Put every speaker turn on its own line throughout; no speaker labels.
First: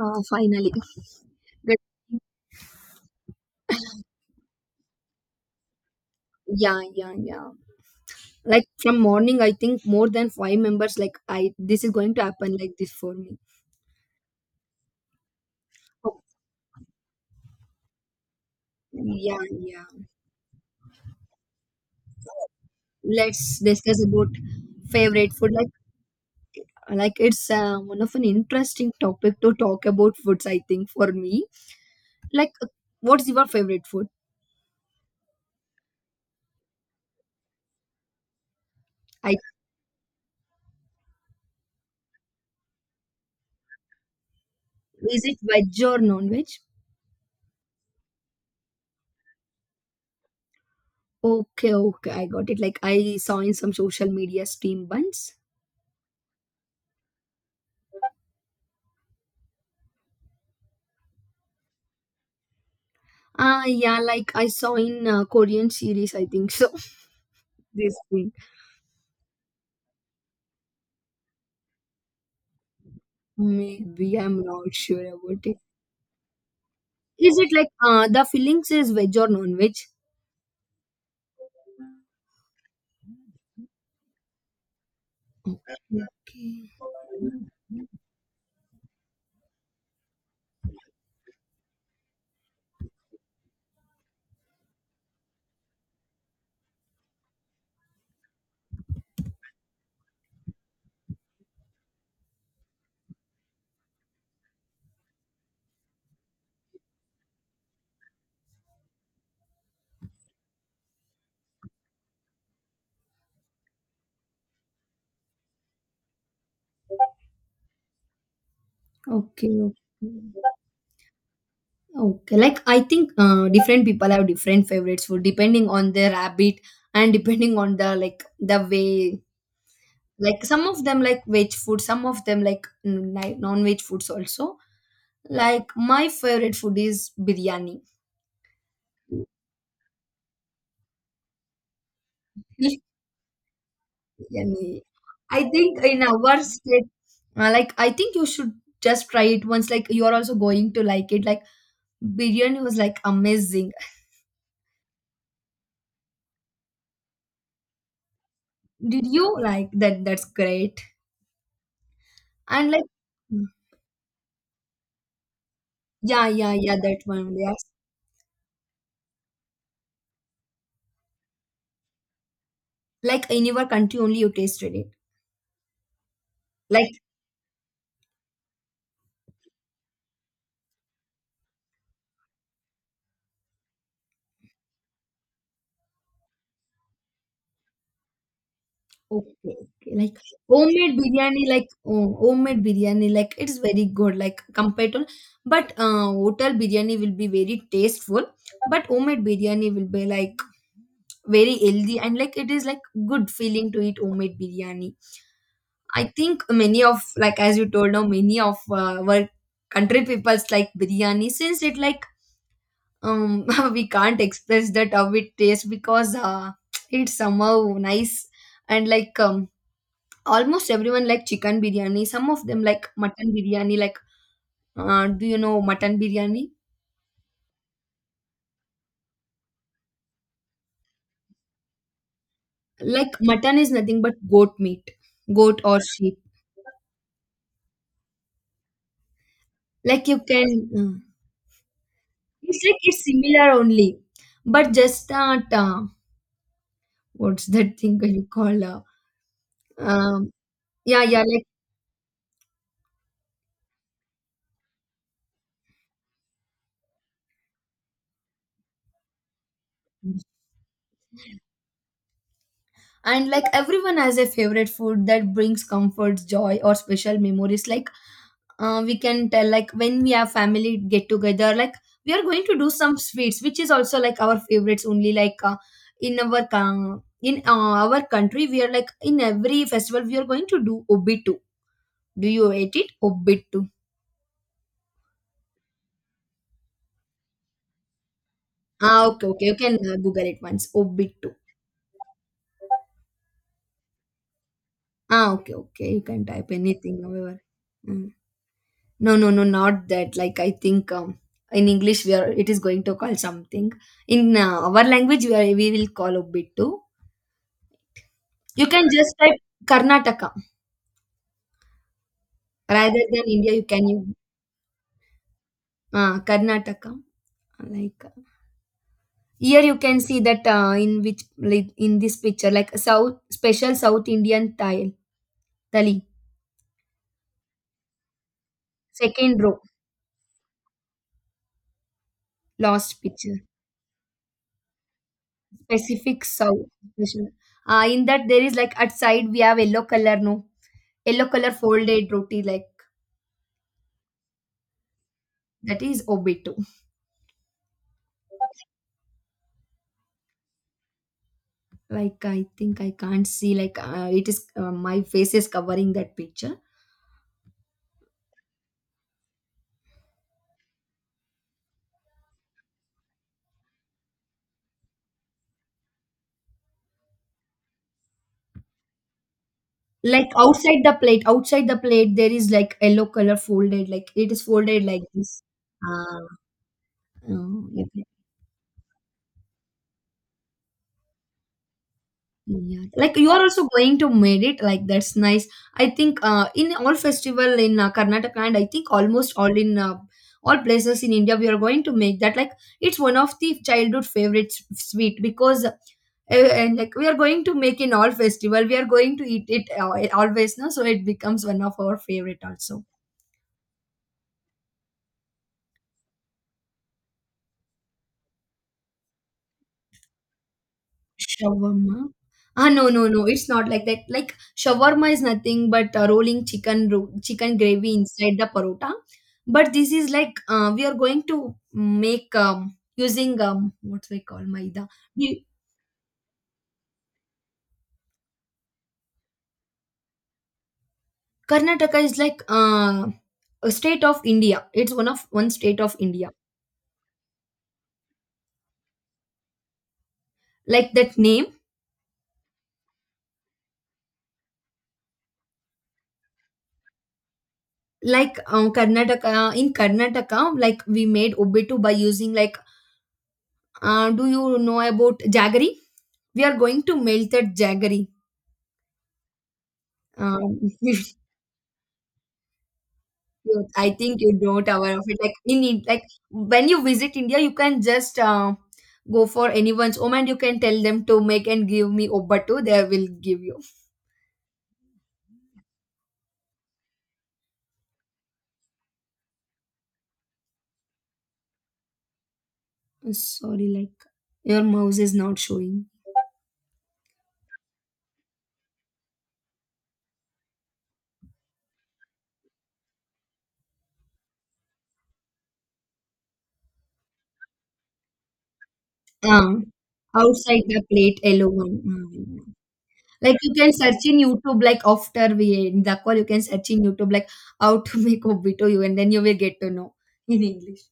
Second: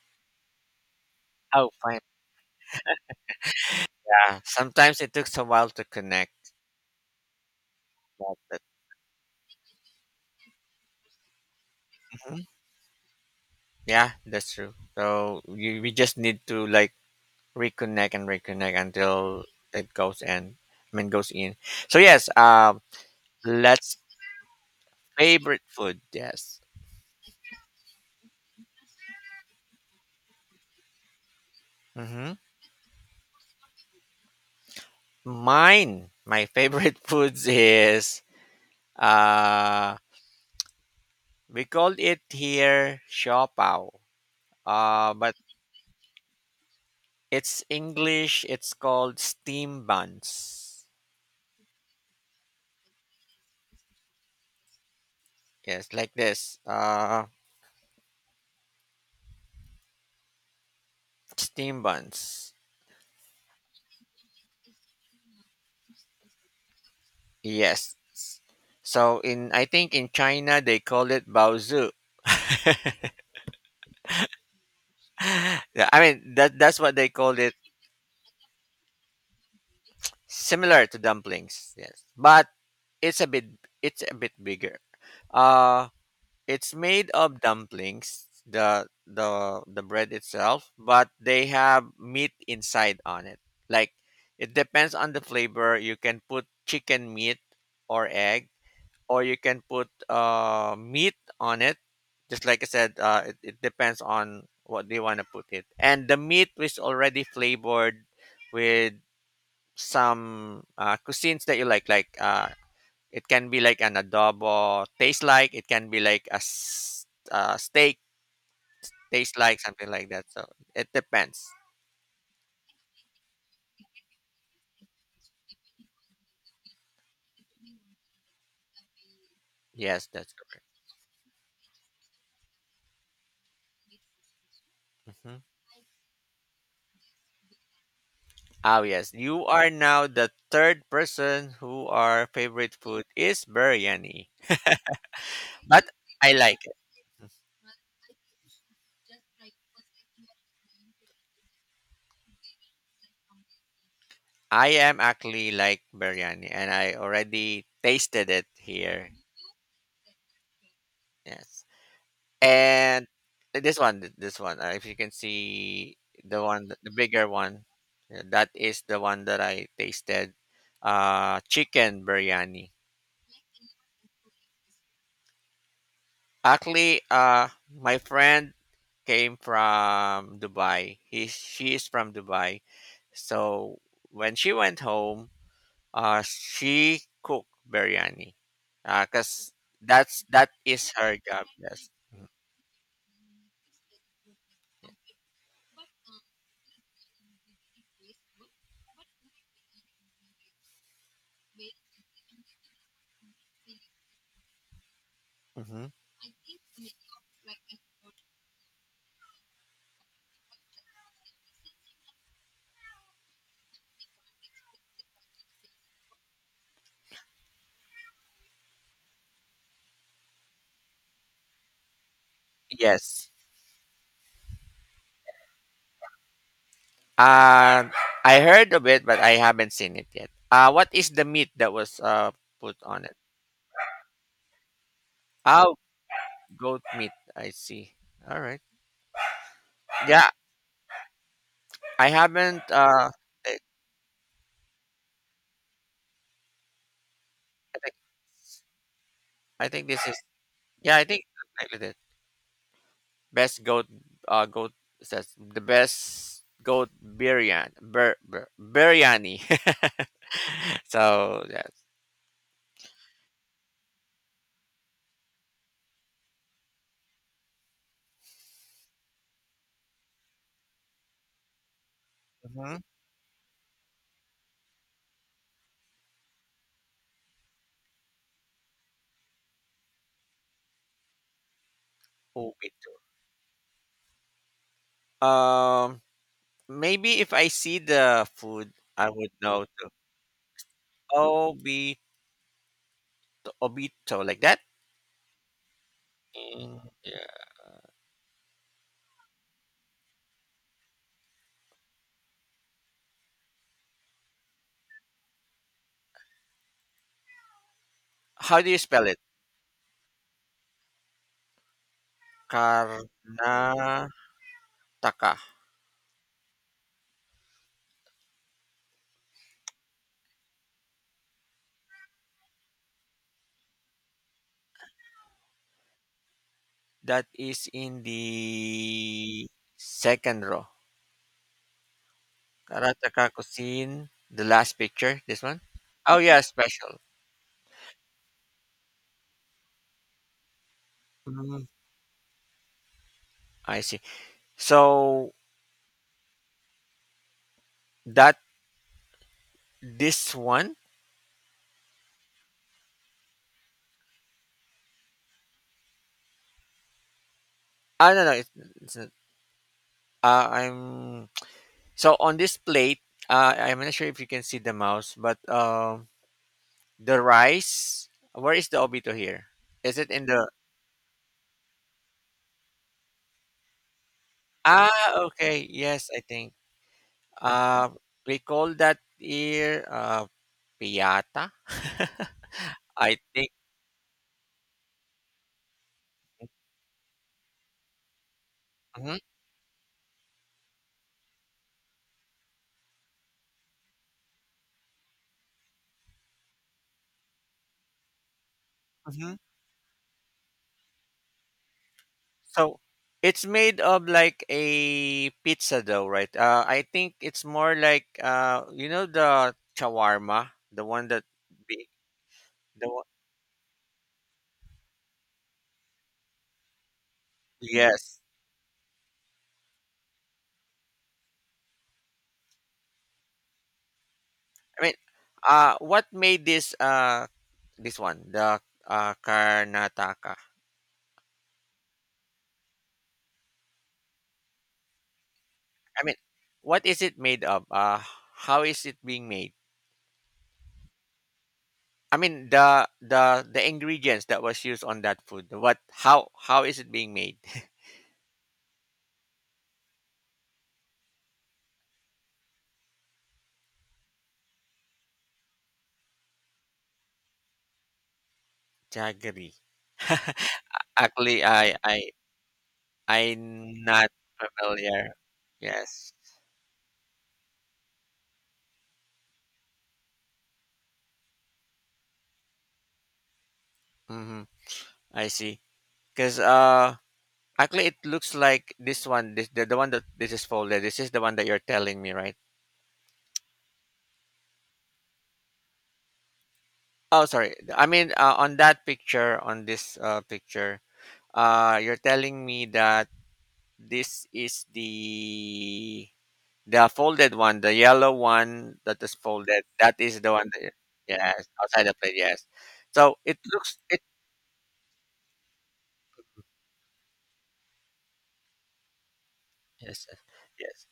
Finally.
Oh,
But
fine. Yeah. Sometimes it takes a while to connect.
yeah.
But,
Like from morning, I think more than five members. Like this is going to
mhm.
happen like this for me.
Yeah, that's true. So we just
Oh,
need to like reconnect and reconnect until
yeah.
it goes in. I mean, goes in. So yes.
Let's
Let's
discuss about favorite food.
favorite
Like,
food. Yes.
like it's one of an interesting topic to talk about foods. I think for me,
Mm-hmm.
like, uh, what's your favorite food?
Mine. My favorite foods is,
I
uh we call it here shopao.
Is
But
it veg or non veg?
it's English. It's called steam buns.
Okay, I got it. Like I saw in some social media steam buns.
Yes, like this. Steam buns.
Ah, yeah, like I saw in Korean series, I think so.
Yes.
This thing.
So in I think in China they call it baozu.
Maybe I'm not sure about it.
Yeah, I mean that's what they call
Is it
it.
like the fillings is veg or non veg?
Similar to dumplings. Yes, but it's a bit it's a bit bigger. Uh,
Okay,
it's made of dumplings. The bread itself, but they have meat inside on it. Like it depends on the flavor. You can put chicken meat or egg, or you can put meat on it. Just like I said, it depends on what they want to put it. And the meat is already flavored with some cuisines that you like. Like it can be like an adobo taste like. It can be like a steak taste, like
okay, okay.
something like that. So it depends.
Okay, like I think different people have different favorites food depending on their habit and depending on the like the way.
Yes, that's
Like
correct.
some of them like veg food, some of them like non veg foods also.
Hmm.
Like my favorite food is biryani.
Oh yes, you are now the third person who our favorite food is biryani.
Yeah, I think
But
in
I
our
like.
state, like I think you should just try it once. Like you are also going to like it. Like biryani was like amazing.
I am actually like biryani, and I already tasted it
Did
here.
you like that? That's great.
Yes,
And like,
and this one, this one. If you can see
yeah,
the
yeah,
one,
yeah,
the
that
bigger
one.
one,
Yes,
yeah, that is the one that I tasted. Chicken biryani.
like in your country only you tasted it.
Actually,
Like
my friend came from Dubai. He she is from Dubai, so when she went home, she cook biryani. Cause
okay, okay. Like
that is
homemade
her
biryani,
job.
like
Yes.
oh, homemade biryani, like it's very good, like compared to, but hotel biryani will be very tasteful, but homemade biryani will be like very healthy and like it is like good feeling to eat homemade biryani.
Mm-hmm.
I think many of like as you told now many of our country people's like biryani since it like um we can't express that how it tastes because it's somehow nice and like almost everyone like chicken biryani. Some of them like
Yes.
mutton biryani. Like, do you know mutton biryani?
Uh, I heard of it, but I haven't seen it yet. What is the meat that was put on
Like
it?
mutton is nothing but goat meat, goat
Oh,
or sheep.
goat meat. I see. All right.
Like you
Yeah,
can,
I haven't.
it's like it's similar
I
only, but just that what's
I
that
think
thing you call?
this is.
Um,
Yeah,
yeah,
I think
yeah, like
I did it. Best goat. Goat says the best goat biryani. Biryani. So yeah,
and like everyone has a favorite food that brings comfort, joy, or special memories. Like we can tell like when we have family get together like we are going to do
mhm.
some sweets which is also like our favorites only like in our country we are like in every festival we are going to do obittu, do you
Oh, me
eat it
too.
obittu?
Um, maybe if I see the food,
Ah,
I
okay,
would
okay, you
know
can
too.
google it once obittu.
Obito, obito, like that.
Ah, okay, okay, you can type
Mm,
anything however.
yeah.
Mm. No, not that like I think in English we are it is going to call something in our language we, are, we will call obittu.
How
You
do you
can
spell
just
it?
type Karnataka rather than India. You
Karnataka.
can use Karnataka. Like here, you can see that in which like in this picture, like South special South Indian tile tali,
That is in
second
the
row
second row.
last
Karataka
picture
cuisine. The last picture. This one. Oh
specific
yeah,
South
special.
special. In that there is like at side we have yellow color no, yellow color
Mm,
folded roti like
I see. So
that is obito.
that this one.
Like I think I can't see like it is my face is covering that picture
Ah, no, no, it's not. I'm So on this plate, I'm not sure if you can see the mouse, but the rice. Where is the obito here? Is it in
like
the?
outside the plate, outside the plate there is like yellow color folded like it is folded like
Ah,
this.
okay. Yes, I
Ah,
think.
oh,
Uh,
okay.
we call that here, piata.
Yeah, like
I
you are
think.
also going to made it like that's nice. I think in all festival in Karnataka and I think
Hmm.
almost all in all places in India we are going to make that like it's one of the childhood favorite sweet because and like we are going to make in all festival we are going to
Hmm.
eat it always no so it becomes one of our favorite
So
also.
it's made of like a pizza dough, right? I think it's more like, you know the shawarma, the one that big,
Shawarma? Ah, no,
the
no,
one.
no. It's not like that. Like shawarma is nothing but rolling chicken, chicken gravy
Yes,
inside the parota. But this is like we are going to make using what we call
I
maida.
mean,
We-
what made this one, the Karnataka?
Karnataka is like a state of India. It's one state of
I mean,
India.
what is it made of? How is it being made?
Like that name,
I mean, the ingredients that was used on that food. What? How? How is it being made?
like Karnataka. In Karnataka, like we made obittu by using like. Do you know about jaggery? We are going to melt that jaggery.
Jaggery.
Um, you-
Actually, I'm
I
not
think you don't aware of
familiar.
it. Like in like
Yes.
when you visit India, you can just go for anyone's home and you can tell them to make and give me obattu. They will give you.
Mm-hmm. I see. Because actually, it looks like this one, this the one that this is folded. This is the one that you're telling me, right?
Sorry, like your mouse is not showing.
Oh, sorry. I mean, on that picture, on this picture, you're telling me that this is the folded one, the yellow one that is
Uh,
folded. That is the one
outside
that,
the plate,
yes,
yellow one.
outside the plate. Yes.
Mm.
So it
Like you can
looks it,
search in YouTube. Like after we end the call, you can search in YouTube like how to make obito you, and then you will get to know
yes, yes.
in English.
Yes.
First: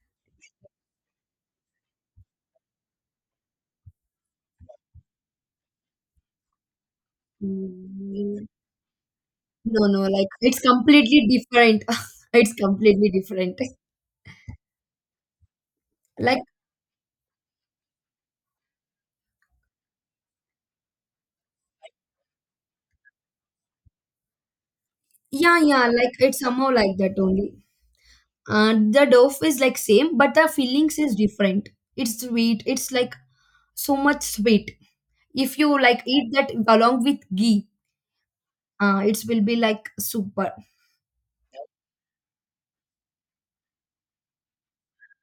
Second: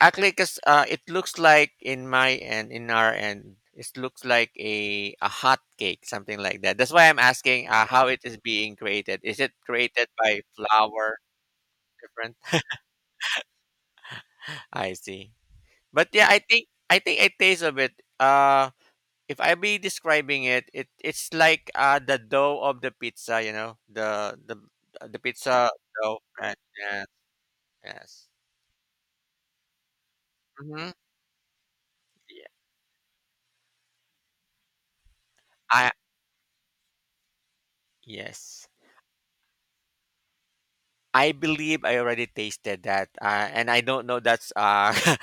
Actually, because it looks like in my end, in our end, it looks like a hot cake, something like that. That's why I'm asking, how it is
Mm.
being created. Is it
No, no,
created
like
by
it's
flour?
completely different.
Different.
It's completely different.
I see. But yeah, I
Like,
think I taste a bit. Uh if I be describing it, it's like the dough of the pizza, you know, the
yeah,
pizza
yeah, like
dough.
it's
Right?
somehow like
Yes,
that only.
yes.
The dough is like same, but the
Mm-hmm.
feelings is different. It's
Yeah.
sweet. It's like so much sweet. If you
I
like eat that along with ghee,
yes.
it will be like super.
I believe I already tasted that, and I don't know that's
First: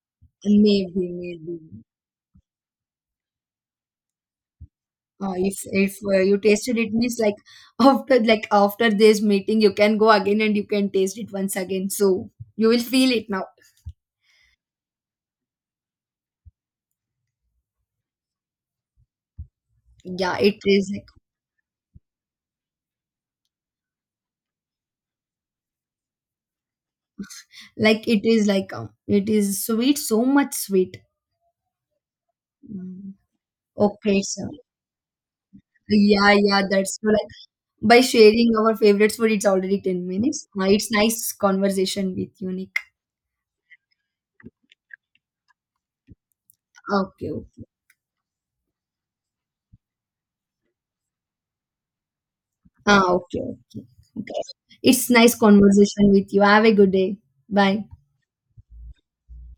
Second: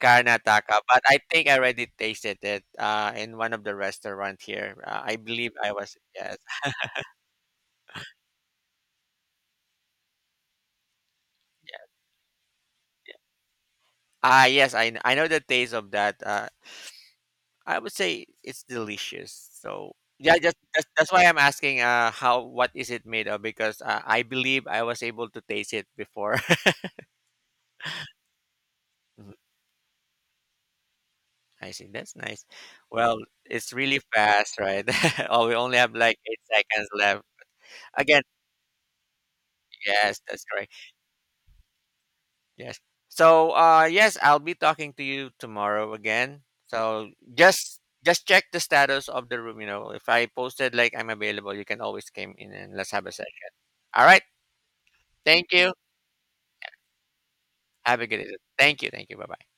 Karnataka, but
Maybe,
I think I
maybe.
already tasted it in one of the restaurant here. I believe I was,
If
yes,
you tasted it means like after like after this meeting you can go again and you can taste it once again.
yes.
So you will feel it now.
Ah, yes, I know the taste of that. I would say it's delicious. So yeah,
Yeah,
just
it
that's,
is. like,
that's why I'm asking. How what is it made of? Because I believe I was able to taste it before.
Like it is like it
Mhm.
is sweet, so much sweet.
I see. That's nice.
Mm.
Well, it's really
Okay, sir.
fast, right? Oh, we only have like
Yeah,
eight
yeah,
seconds
that's true.
left.
Like by
Again,
sharing our favorite food, it's already ten
yes, that's
minutes.
correct.
It's nice conversation with you,
Yes.
Nick.
So yes, I'll be talking to you tomorrow again. So
Okay, okay.
just check the status of the room. You know, if I posted like I'm available, you can always come in and let's have a
Ah, okay,
session.
okay.
All right.
Okay. It's nice
Thank you.
conversation with you. Have a good day. Bye.
Have a good day. Thank you, thank you. Bye-bye.